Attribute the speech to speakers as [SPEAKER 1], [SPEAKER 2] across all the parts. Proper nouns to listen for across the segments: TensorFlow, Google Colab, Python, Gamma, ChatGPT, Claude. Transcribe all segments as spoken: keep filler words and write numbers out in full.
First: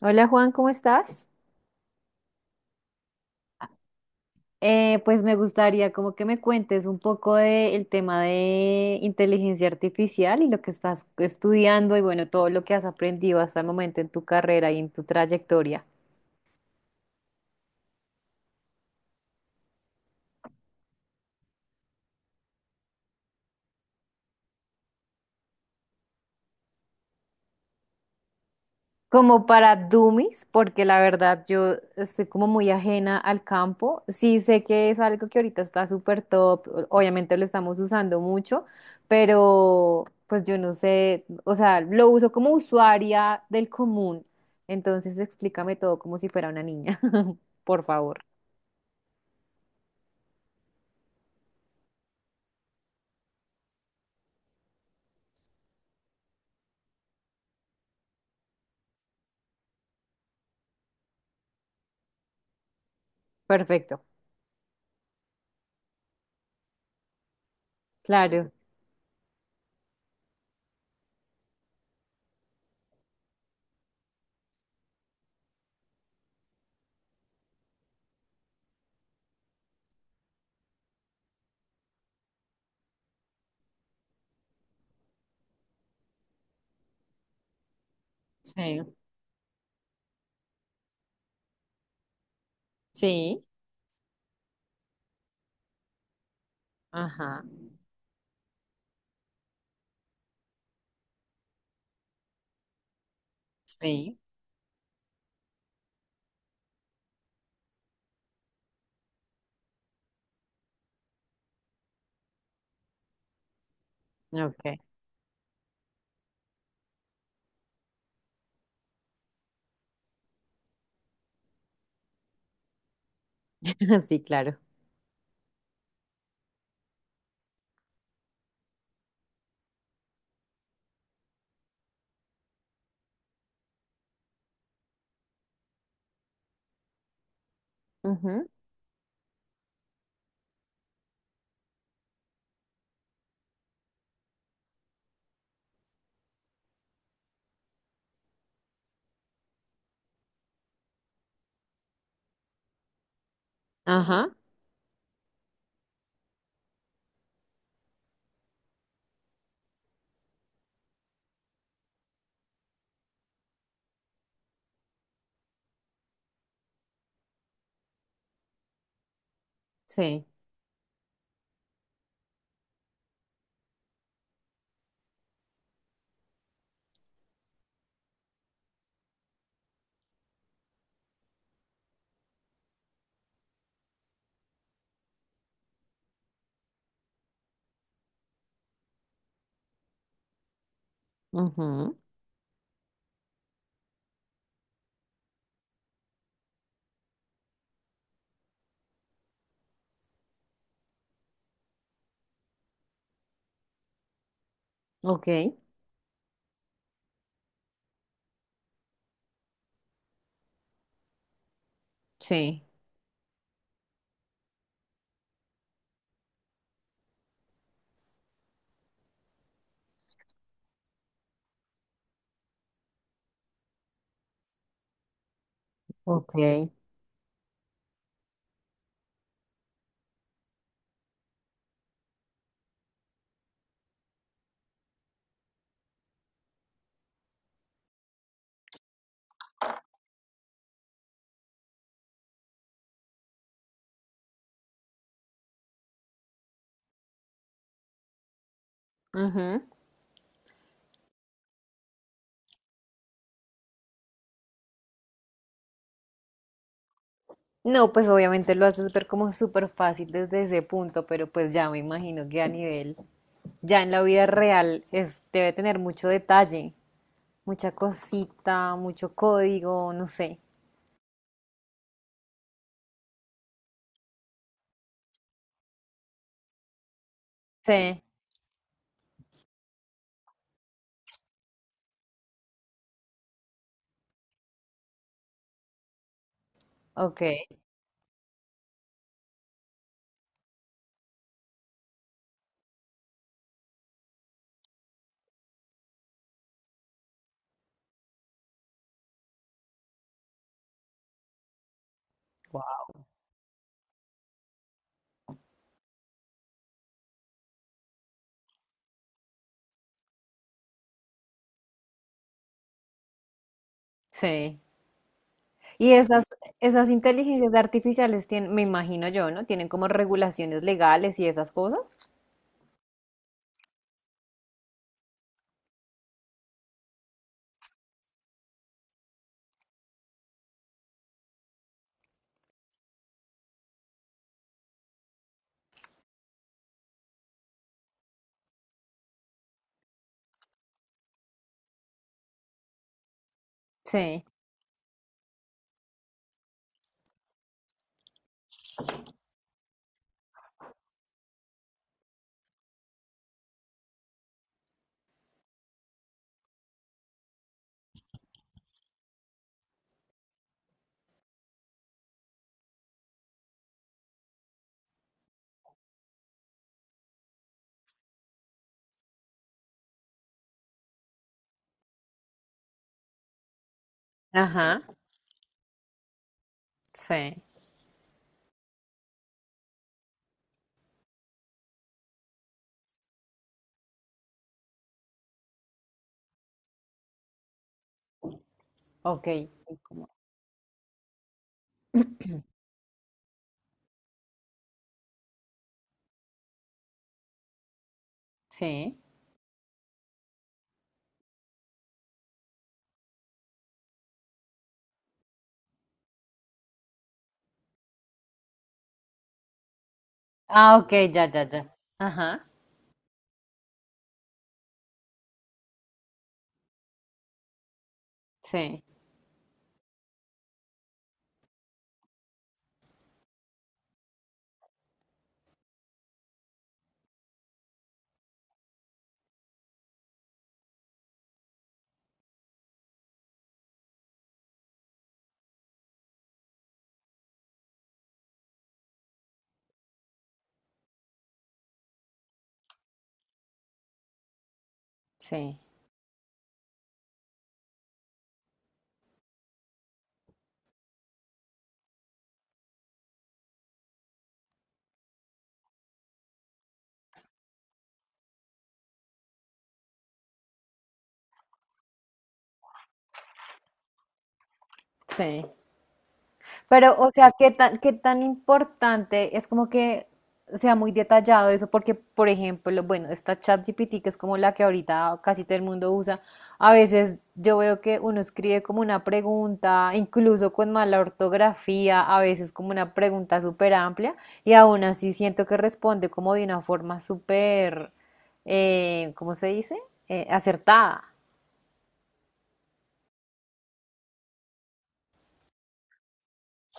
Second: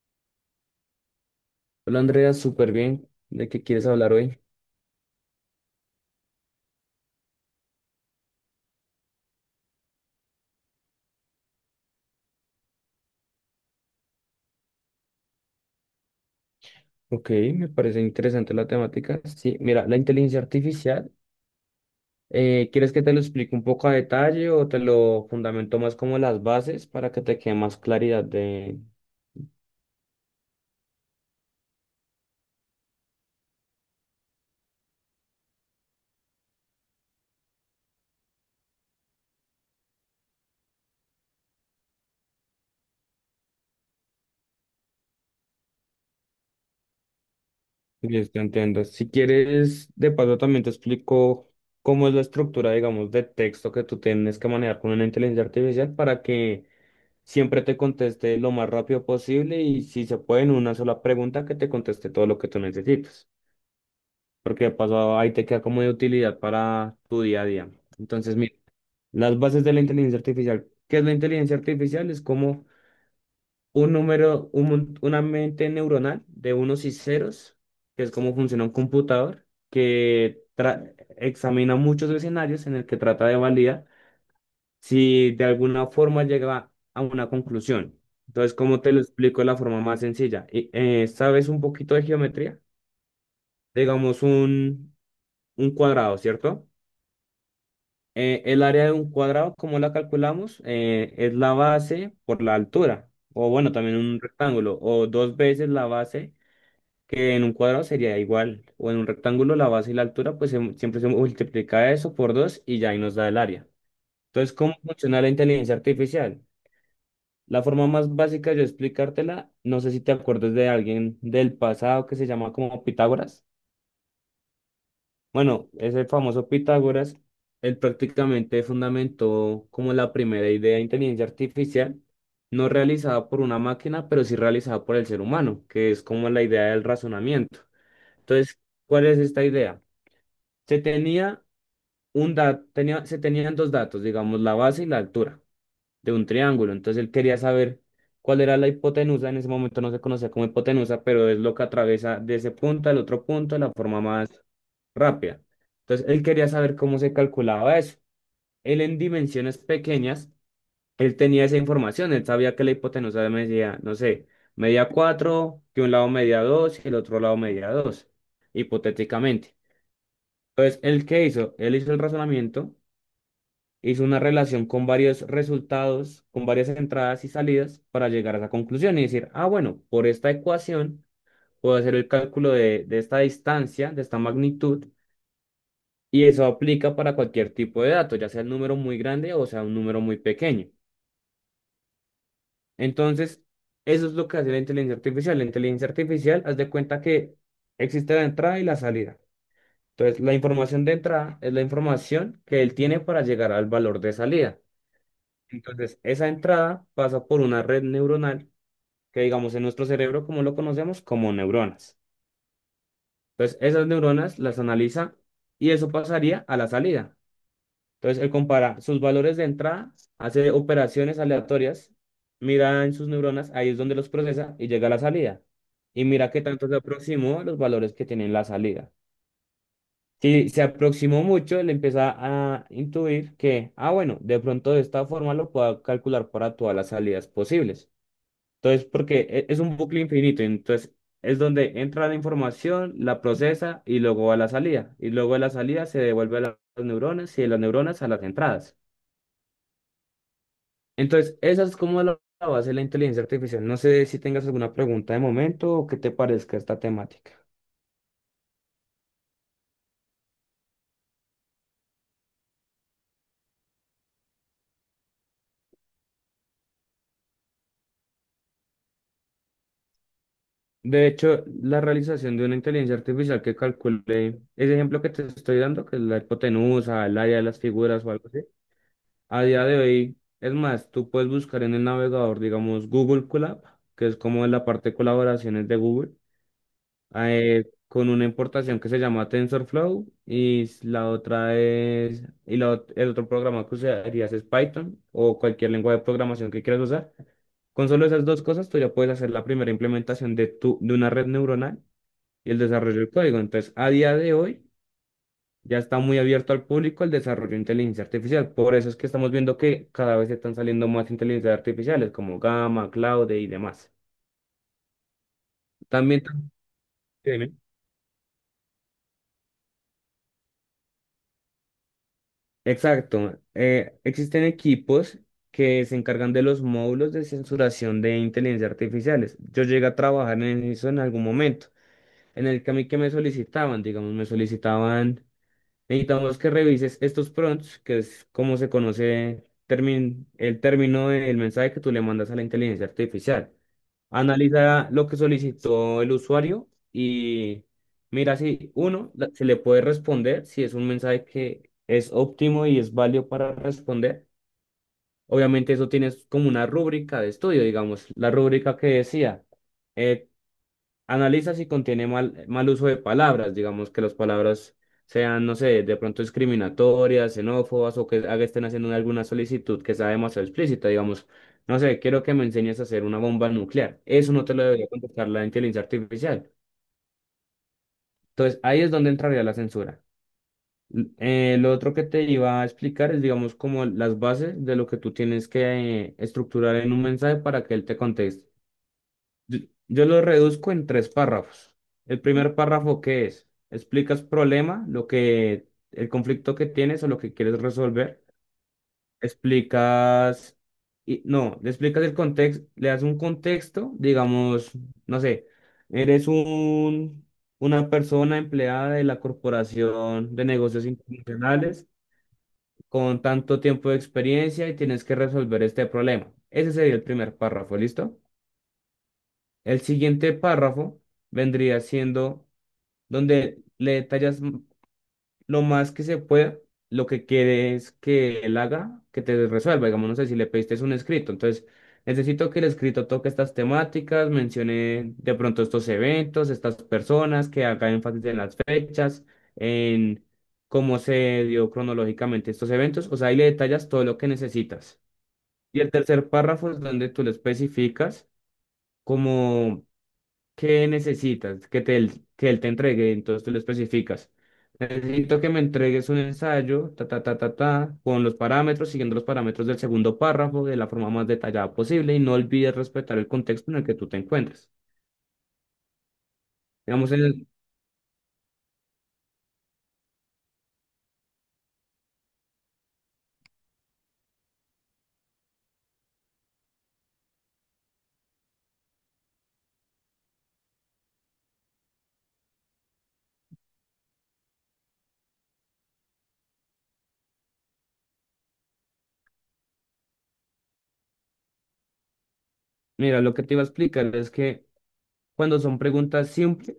[SPEAKER 1] Hola Juan, ¿cómo estás?
[SPEAKER 2] Hola Andrea, súper bien. ¿De qué quieres hablar hoy?
[SPEAKER 1] Eh, pues me gustaría como que me cuentes un poco del tema de inteligencia artificial y lo que estás estudiando y bueno, todo lo que has aprendido hasta el momento en tu carrera y en tu trayectoria.
[SPEAKER 2] Ok, me parece interesante la temática. Sí, mira, la inteligencia artificial, eh, ¿quieres que te lo explique un poco a detalle o te lo fundamento más como las bases para que te quede más claridad de
[SPEAKER 1] Como para dummies, porque la verdad yo estoy como muy ajena al campo. Sí sé que es algo que ahorita está súper top, o- obviamente lo estamos usando mucho, pero pues yo no sé, o sea, lo uso como usuaria del común. Entonces explícame todo como si fuera una niña, por favor.
[SPEAKER 2] de esto entiendo? Si quieres, de paso también te explico cómo es la estructura, digamos, de texto que tú tienes que manejar con una inteligencia artificial para que siempre te conteste lo más rápido posible y si se puede en una sola pregunta que te conteste todo lo que tú necesitas.
[SPEAKER 1] Perfecto,
[SPEAKER 2] Porque de paso ahí te queda como de utilidad para tu día a día. Entonces,
[SPEAKER 1] claro.
[SPEAKER 2] mira, las bases de la inteligencia artificial. ¿Qué es la inteligencia artificial? Es como un número, un mon- una mente neuronal de unos y ceros, que es como funciona un computador, que tra- examina muchos escenarios en el que trata de validar si de alguna forma llega a una conclusión. Entonces,
[SPEAKER 1] Sí.
[SPEAKER 2] ¿cómo te lo explico de la forma más sencilla? Y, eh, ¿sabes un poquito de geometría?
[SPEAKER 1] Sí,
[SPEAKER 2] Digamos un, un cuadrado, ¿cierto?
[SPEAKER 1] ajá,
[SPEAKER 2] Eh, el área de un cuadrado, ¿cómo la calculamos? Eh, es la base por la altura, o bueno, también
[SPEAKER 1] sí,
[SPEAKER 2] un rectángulo, o dos veces la base, que en un cuadrado sería igual, o en un rectángulo la base y la altura, pues se- siempre se multiplica eso por dos y ya ahí nos da el área. Entonces, ¿cómo
[SPEAKER 1] ok.
[SPEAKER 2] funciona la inteligencia artificial? La forma más básica de yo explicártela, no sé si te acuerdas de alguien del pasado que se llama como Pitágoras.
[SPEAKER 1] Sí, claro.
[SPEAKER 2] Bueno, ese famoso Pitágoras, él prácticamente fundamentó como la primera idea de inteligencia artificial, no realizada por una máquina, pero sí realizada por el ser humano, que es como la idea del razonamiento.
[SPEAKER 1] Ujú.
[SPEAKER 2] Entonces, ¿cuál es esta idea? Se tenía un da- tenía, se tenían dos datos, digamos, la base y la altura de un triángulo. Entonces, él quería saber cuál era la hipotenusa. En ese momento no se conocía como hipotenusa, pero es lo que atraviesa de ese punto al otro punto de la forma
[SPEAKER 1] Ajá.
[SPEAKER 2] más rápida. Entonces, él quería saber cómo se calculaba eso. Él en dimensiones pequeñas, él tenía esa información, él sabía que la hipotenusa medía, no sé, medía cuatro, que un lado medía dos y el otro lado medía dos, hipotéticamente.
[SPEAKER 1] Sí,
[SPEAKER 2] Entonces, ¿él qué hizo? Él hizo el razonamiento, hizo una relación con varios resultados, con varias entradas y salidas para llegar a esa conclusión y decir, ah, bueno, por esta ecuación puedo hacer el cálculo de, de esta distancia, de esta magnitud. Y eso aplica para cualquier tipo de dato, ya sea un número muy grande o sea un número muy pequeño.
[SPEAKER 1] ujú.
[SPEAKER 2] Entonces, eso es lo que hace la inteligencia artificial. La inteligencia artificial, haz de cuenta que existe la entrada y la salida. Entonces, la información de entrada es la información que él tiene para llegar al valor de salida.
[SPEAKER 1] Ok,
[SPEAKER 2] Entonces, esa entrada pasa por una red neuronal que, digamos, en nuestro cerebro, como lo conocemos, como neuronas.
[SPEAKER 1] sí.
[SPEAKER 2] Entonces, esas neuronas las analiza y eso pasaría a la salida. Entonces, él compara sus valores de entrada, hace operaciones aleatorias, mira en sus neuronas, ahí es donde los procesa y llega a la salida. Y mira
[SPEAKER 1] Ok.
[SPEAKER 2] qué tanto se aproximó a los valores que tiene en la salida. Si se aproximó mucho, él empieza a intuir que, ah, bueno, de pronto de esta forma lo puedo calcular para todas las salidas posibles. Entonces, porque e- es un bucle infinito, entonces es donde entra la información, la procesa y luego va a la salida. Y luego de la salida se devuelve a la- las neuronas y de las neuronas a las entradas.
[SPEAKER 1] Ujú.
[SPEAKER 2] Entonces, esa es como la la base de la inteligencia artificial. No sé si tengas alguna pregunta de momento o qué te parezca esta temática.
[SPEAKER 1] No, pues obviamente lo haces ver como súper fácil desde ese punto, pero pues ya me imagino que a nivel, ya en la vida real, es, debe tener mucho detalle, mucha cosita, mucho código, no sé.
[SPEAKER 2] De hecho, la realización de una inteligencia artificial que calcule ese ejemplo que te estoy dando, que es la hipotenusa, el área de las
[SPEAKER 1] Sí,
[SPEAKER 2] figuras o algo así, a día de hoy, es más, tú puedes buscar en el navegador, digamos, Google Colab, que es como la parte de colaboraciones de Google.
[SPEAKER 1] ok.
[SPEAKER 2] Ah, eh, con una importación que se llama TensorFlow y s- la otra es, y la ot- el otro programa que usarías es Python o cualquier lengua de programación que quieras usar. Con solo esas dos cosas, tú ya puedes hacer la primera implementación de, tu, de una red neuronal y el
[SPEAKER 1] Wow.
[SPEAKER 2] desarrollo del código. Entonces, a día de hoy, ya está muy abierto al público el desarrollo de inteligencia artificial. Por eso es que estamos viendo que cada vez están saliendo más inteligencias artificiales como Gamma, Claude y demás.
[SPEAKER 1] Sí. Y
[SPEAKER 2] También,
[SPEAKER 1] esas, esas inteligencias artificiales tienen, me imagino yo, ¿no? Tienen como regulaciones legales y esas cosas.
[SPEAKER 2] exacto. Eh, existen equipos que se encargan de los módulos de censuración de inteligencia artificiales. Yo llegué a trabajar en eso en algún momento, en el que a mí que me solicitaban, digamos, me solicitaban. Necesitamos que revises estos prompts, que es como se conoce termin- el término del mensaje que tú le mandas a la inteligencia artificial.
[SPEAKER 1] Sí.
[SPEAKER 2] Analiza lo que solicitó el usuario y mira si uno la- se le puede responder, si es un mensaje que es óptimo y es válido para responder. Obviamente eso tienes como una rúbrica de estudio, digamos, la rúbrica que decía, eh, analiza si contiene mal, mal uso de palabras, digamos que las palabras sean, no sé, de pronto discriminatorias, xenófobas o que haga- estén haciendo alguna solicitud que sea demasiado explícita, digamos, no sé, quiero que me enseñes a hacer una bomba nuclear. Eso no te lo
[SPEAKER 1] Ajá.
[SPEAKER 2] debería contestar la inteligencia artificial.
[SPEAKER 1] Sí.
[SPEAKER 2] Entonces, ahí es donde entraría la censura. L- eh, lo otro que te iba a explicar es, digamos, como las bases de lo que tú tienes que eh, estructurar en un mensaje para que él te conteste.
[SPEAKER 1] Ok. Y
[SPEAKER 2] Yo, yo
[SPEAKER 1] como-
[SPEAKER 2] lo reduzco en tres párrafos. El primer párrafo, ¿qué es? Explicas problema, lo que, el conflicto que tienes o lo que quieres resolver.
[SPEAKER 1] sí.
[SPEAKER 2] Explicas, y, no, Le explicas el contexto, le das un contexto, digamos, no sé, eres un, una persona empleada de la Corporación de
[SPEAKER 1] Ah,
[SPEAKER 2] Negocios
[SPEAKER 1] ok, ya, ya, ya.
[SPEAKER 2] Internacionales
[SPEAKER 1] Ajá.
[SPEAKER 2] con tanto tiempo de experiencia y tienes que resolver este problema. Ese sería el primer párrafo, ¿listo?
[SPEAKER 1] Sí,
[SPEAKER 2] El siguiente párrafo vendría siendo donde le detallas m- lo más que se pueda lo que quieres que él haga, que te resuelva. Digamos, no sé si le pediste es un escrito. Entonces, necesito que el escrito toque estas temáticas, mencione de pronto estos eventos, estas personas, que haga énfasis en las fechas, en cómo se dio cronológicamente estos eventos. O sea, ahí le detallas todo lo que necesitas.
[SPEAKER 1] sí,
[SPEAKER 2] Y el tercer párrafo es donde tú le especificas como ¿qué necesitas? Que, te, que él te entregue, entonces tú lo especificas. Necesito que me entregues un ensayo, ta, ta, ta, ta, ta, con los parámetros, siguiendo los parámetros del segundo párrafo de la forma más detallada posible y no olvides respetar el contexto en el que tú te encuentres.
[SPEAKER 1] sí. Pero, o
[SPEAKER 2] Digamos, en
[SPEAKER 1] sea,
[SPEAKER 2] el-
[SPEAKER 1] ¿qué tan, qué tan importante es como que sea muy detallado eso? Porque, por ejemplo, bueno, esta ChatGPT, que es como la que ahorita casi todo el mundo usa, a veces yo veo que uno escribe como una pregunta, incluso con mala ortografía, a veces como una pregunta súper amplia, y aún así siento que responde como de una forma súper, eh, ¿cómo se dice? Eh, acertada.
[SPEAKER 2] Mira, lo que te iba a explicar es que cuando son preguntas simples,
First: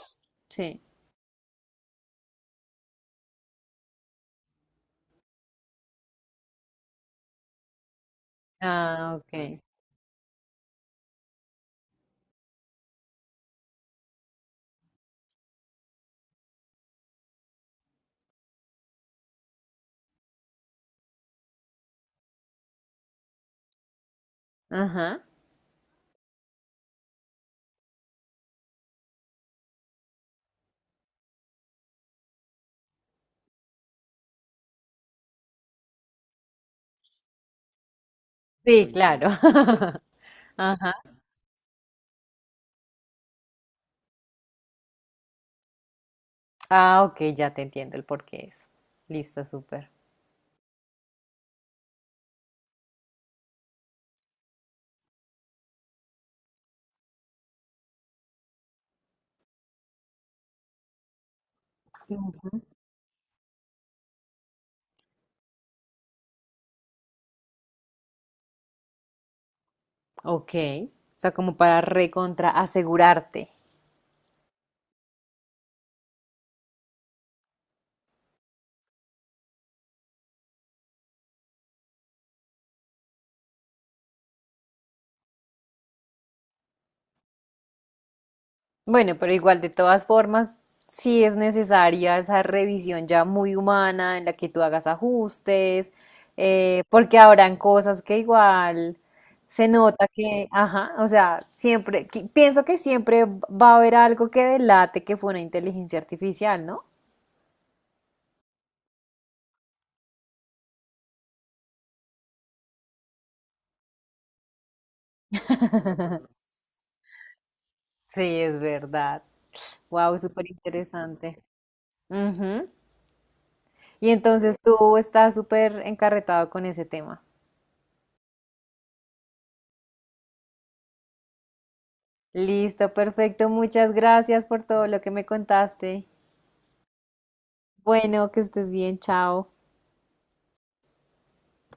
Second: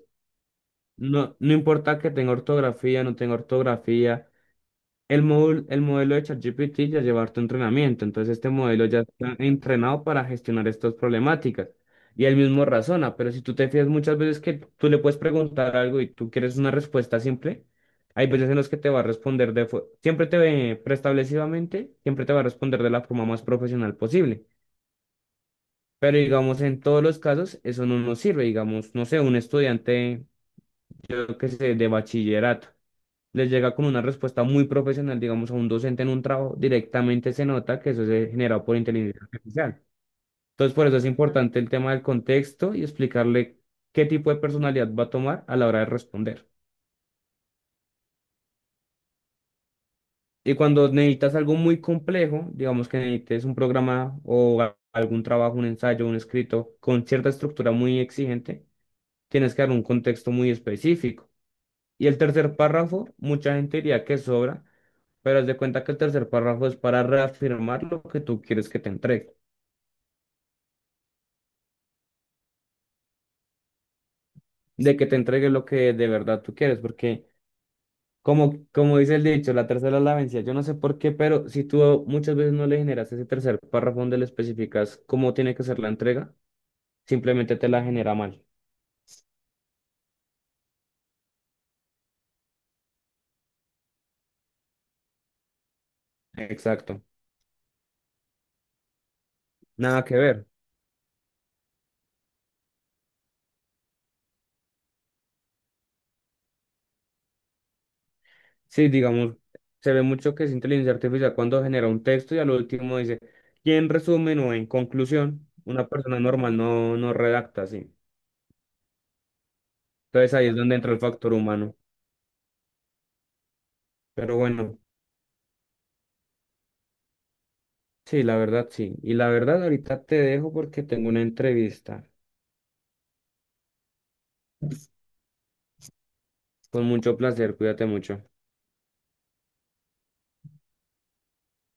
[SPEAKER 1] Sí.
[SPEAKER 2] no, no importa que tenga ortografía, no tenga ortografía. El módulo, el modelo de ChatGPT ya lleva harto entrenamiento, entonces este modelo ya
[SPEAKER 1] Ah,
[SPEAKER 2] está
[SPEAKER 1] ok.
[SPEAKER 2] entrenado para gestionar estas problemáticas. Y él mismo razona, pero si tú te fías muchas veces que tú le puedes preguntar algo y tú quieres una respuesta simple, hay veces en los que te va a responder de, fo- siempre te ve preestablecidamente, siempre te va a responder de la forma más profesional posible.
[SPEAKER 1] Ajá.
[SPEAKER 2] Pero digamos, en todos los casos, eso no nos sirve. Digamos, no sé, un estudiante, yo que sé, de bachillerato les llega con una respuesta muy profesional, digamos, a un docente en un trabajo, directamente se nota que eso se generado por
[SPEAKER 1] Sí,
[SPEAKER 2] inteligencia
[SPEAKER 1] claro.
[SPEAKER 2] artificial. Entonces, por
[SPEAKER 1] Ajá.
[SPEAKER 2] eso es importante el tema del contexto y explicarle qué tipo de personalidad va a tomar a la hora de responder.
[SPEAKER 1] Ah, ok, ya te entiendo el por qué eso. Listo, súper.
[SPEAKER 2] Y cuando necesitas algo muy complejo, digamos que necesites un programa o a- algún trabajo, un ensayo, un escrito con cierta estructura muy exigente, tienes que dar un contexto muy específico. Y el tercer
[SPEAKER 1] Ujú.
[SPEAKER 2] párrafo, mucha gente diría que sobra. Pero haz de cuenta que el tercer párrafo es para reafirmar lo que tú quieres que te entregue,
[SPEAKER 1] Ok. O sea, como para recontra asegurarte.
[SPEAKER 2] de que te entregue lo que de verdad tú quieres, porque como, como dice el dicho, la tercera es la vencida. Yo no sé por qué, pero si tú muchas veces no le generas ese tercer párrafo donde le especificas cómo tiene que ser la entrega, simplemente te la genera mal.
[SPEAKER 1] Bueno, pero igual de todas formas, sí es necesaria esa revisión ya muy humana en la que tú hagas ajustes, eh,
[SPEAKER 2] Exacto.
[SPEAKER 1] porque habrán cosas que igual se
[SPEAKER 2] Nada
[SPEAKER 1] nota
[SPEAKER 2] que ver.
[SPEAKER 1] que, ajá, o sea, siempre, que- pienso que siempre va a haber algo que delate que fue una inteligencia artificial, ¿no?
[SPEAKER 2] Sí, digamos, se ve mucho que es inteligencia artificial cuando genera un texto y al último dice, y en resumen o en conclusión, una persona normal no, no redacta así.
[SPEAKER 1] Sí, es verdad. Wow,
[SPEAKER 2] Entonces ahí
[SPEAKER 1] súper
[SPEAKER 2] es donde entra el factor
[SPEAKER 1] interesante.
[SPEAKER 2] humano.
[SPEAKER 1] Ujú. Y
[SPEAKER 2] Pero
[SPEAKER 1] entonces
[SPEAKER 2] bueno,
[SPEAKER 1] tú estás súper encarretado con ese tema.
[SPEAKER 2] sí, la verdad sí. Y la verdad ahorita te dejo porque tengo una entrevista.
[SPEAKER 1] Listo, perfecto. Muchas gracias por todo lo que me contaste.
[SPEAKER 2] Con mucho placer, cuídate mucho.
[SPEAKER 1] Bueno, que estés bien. Chao.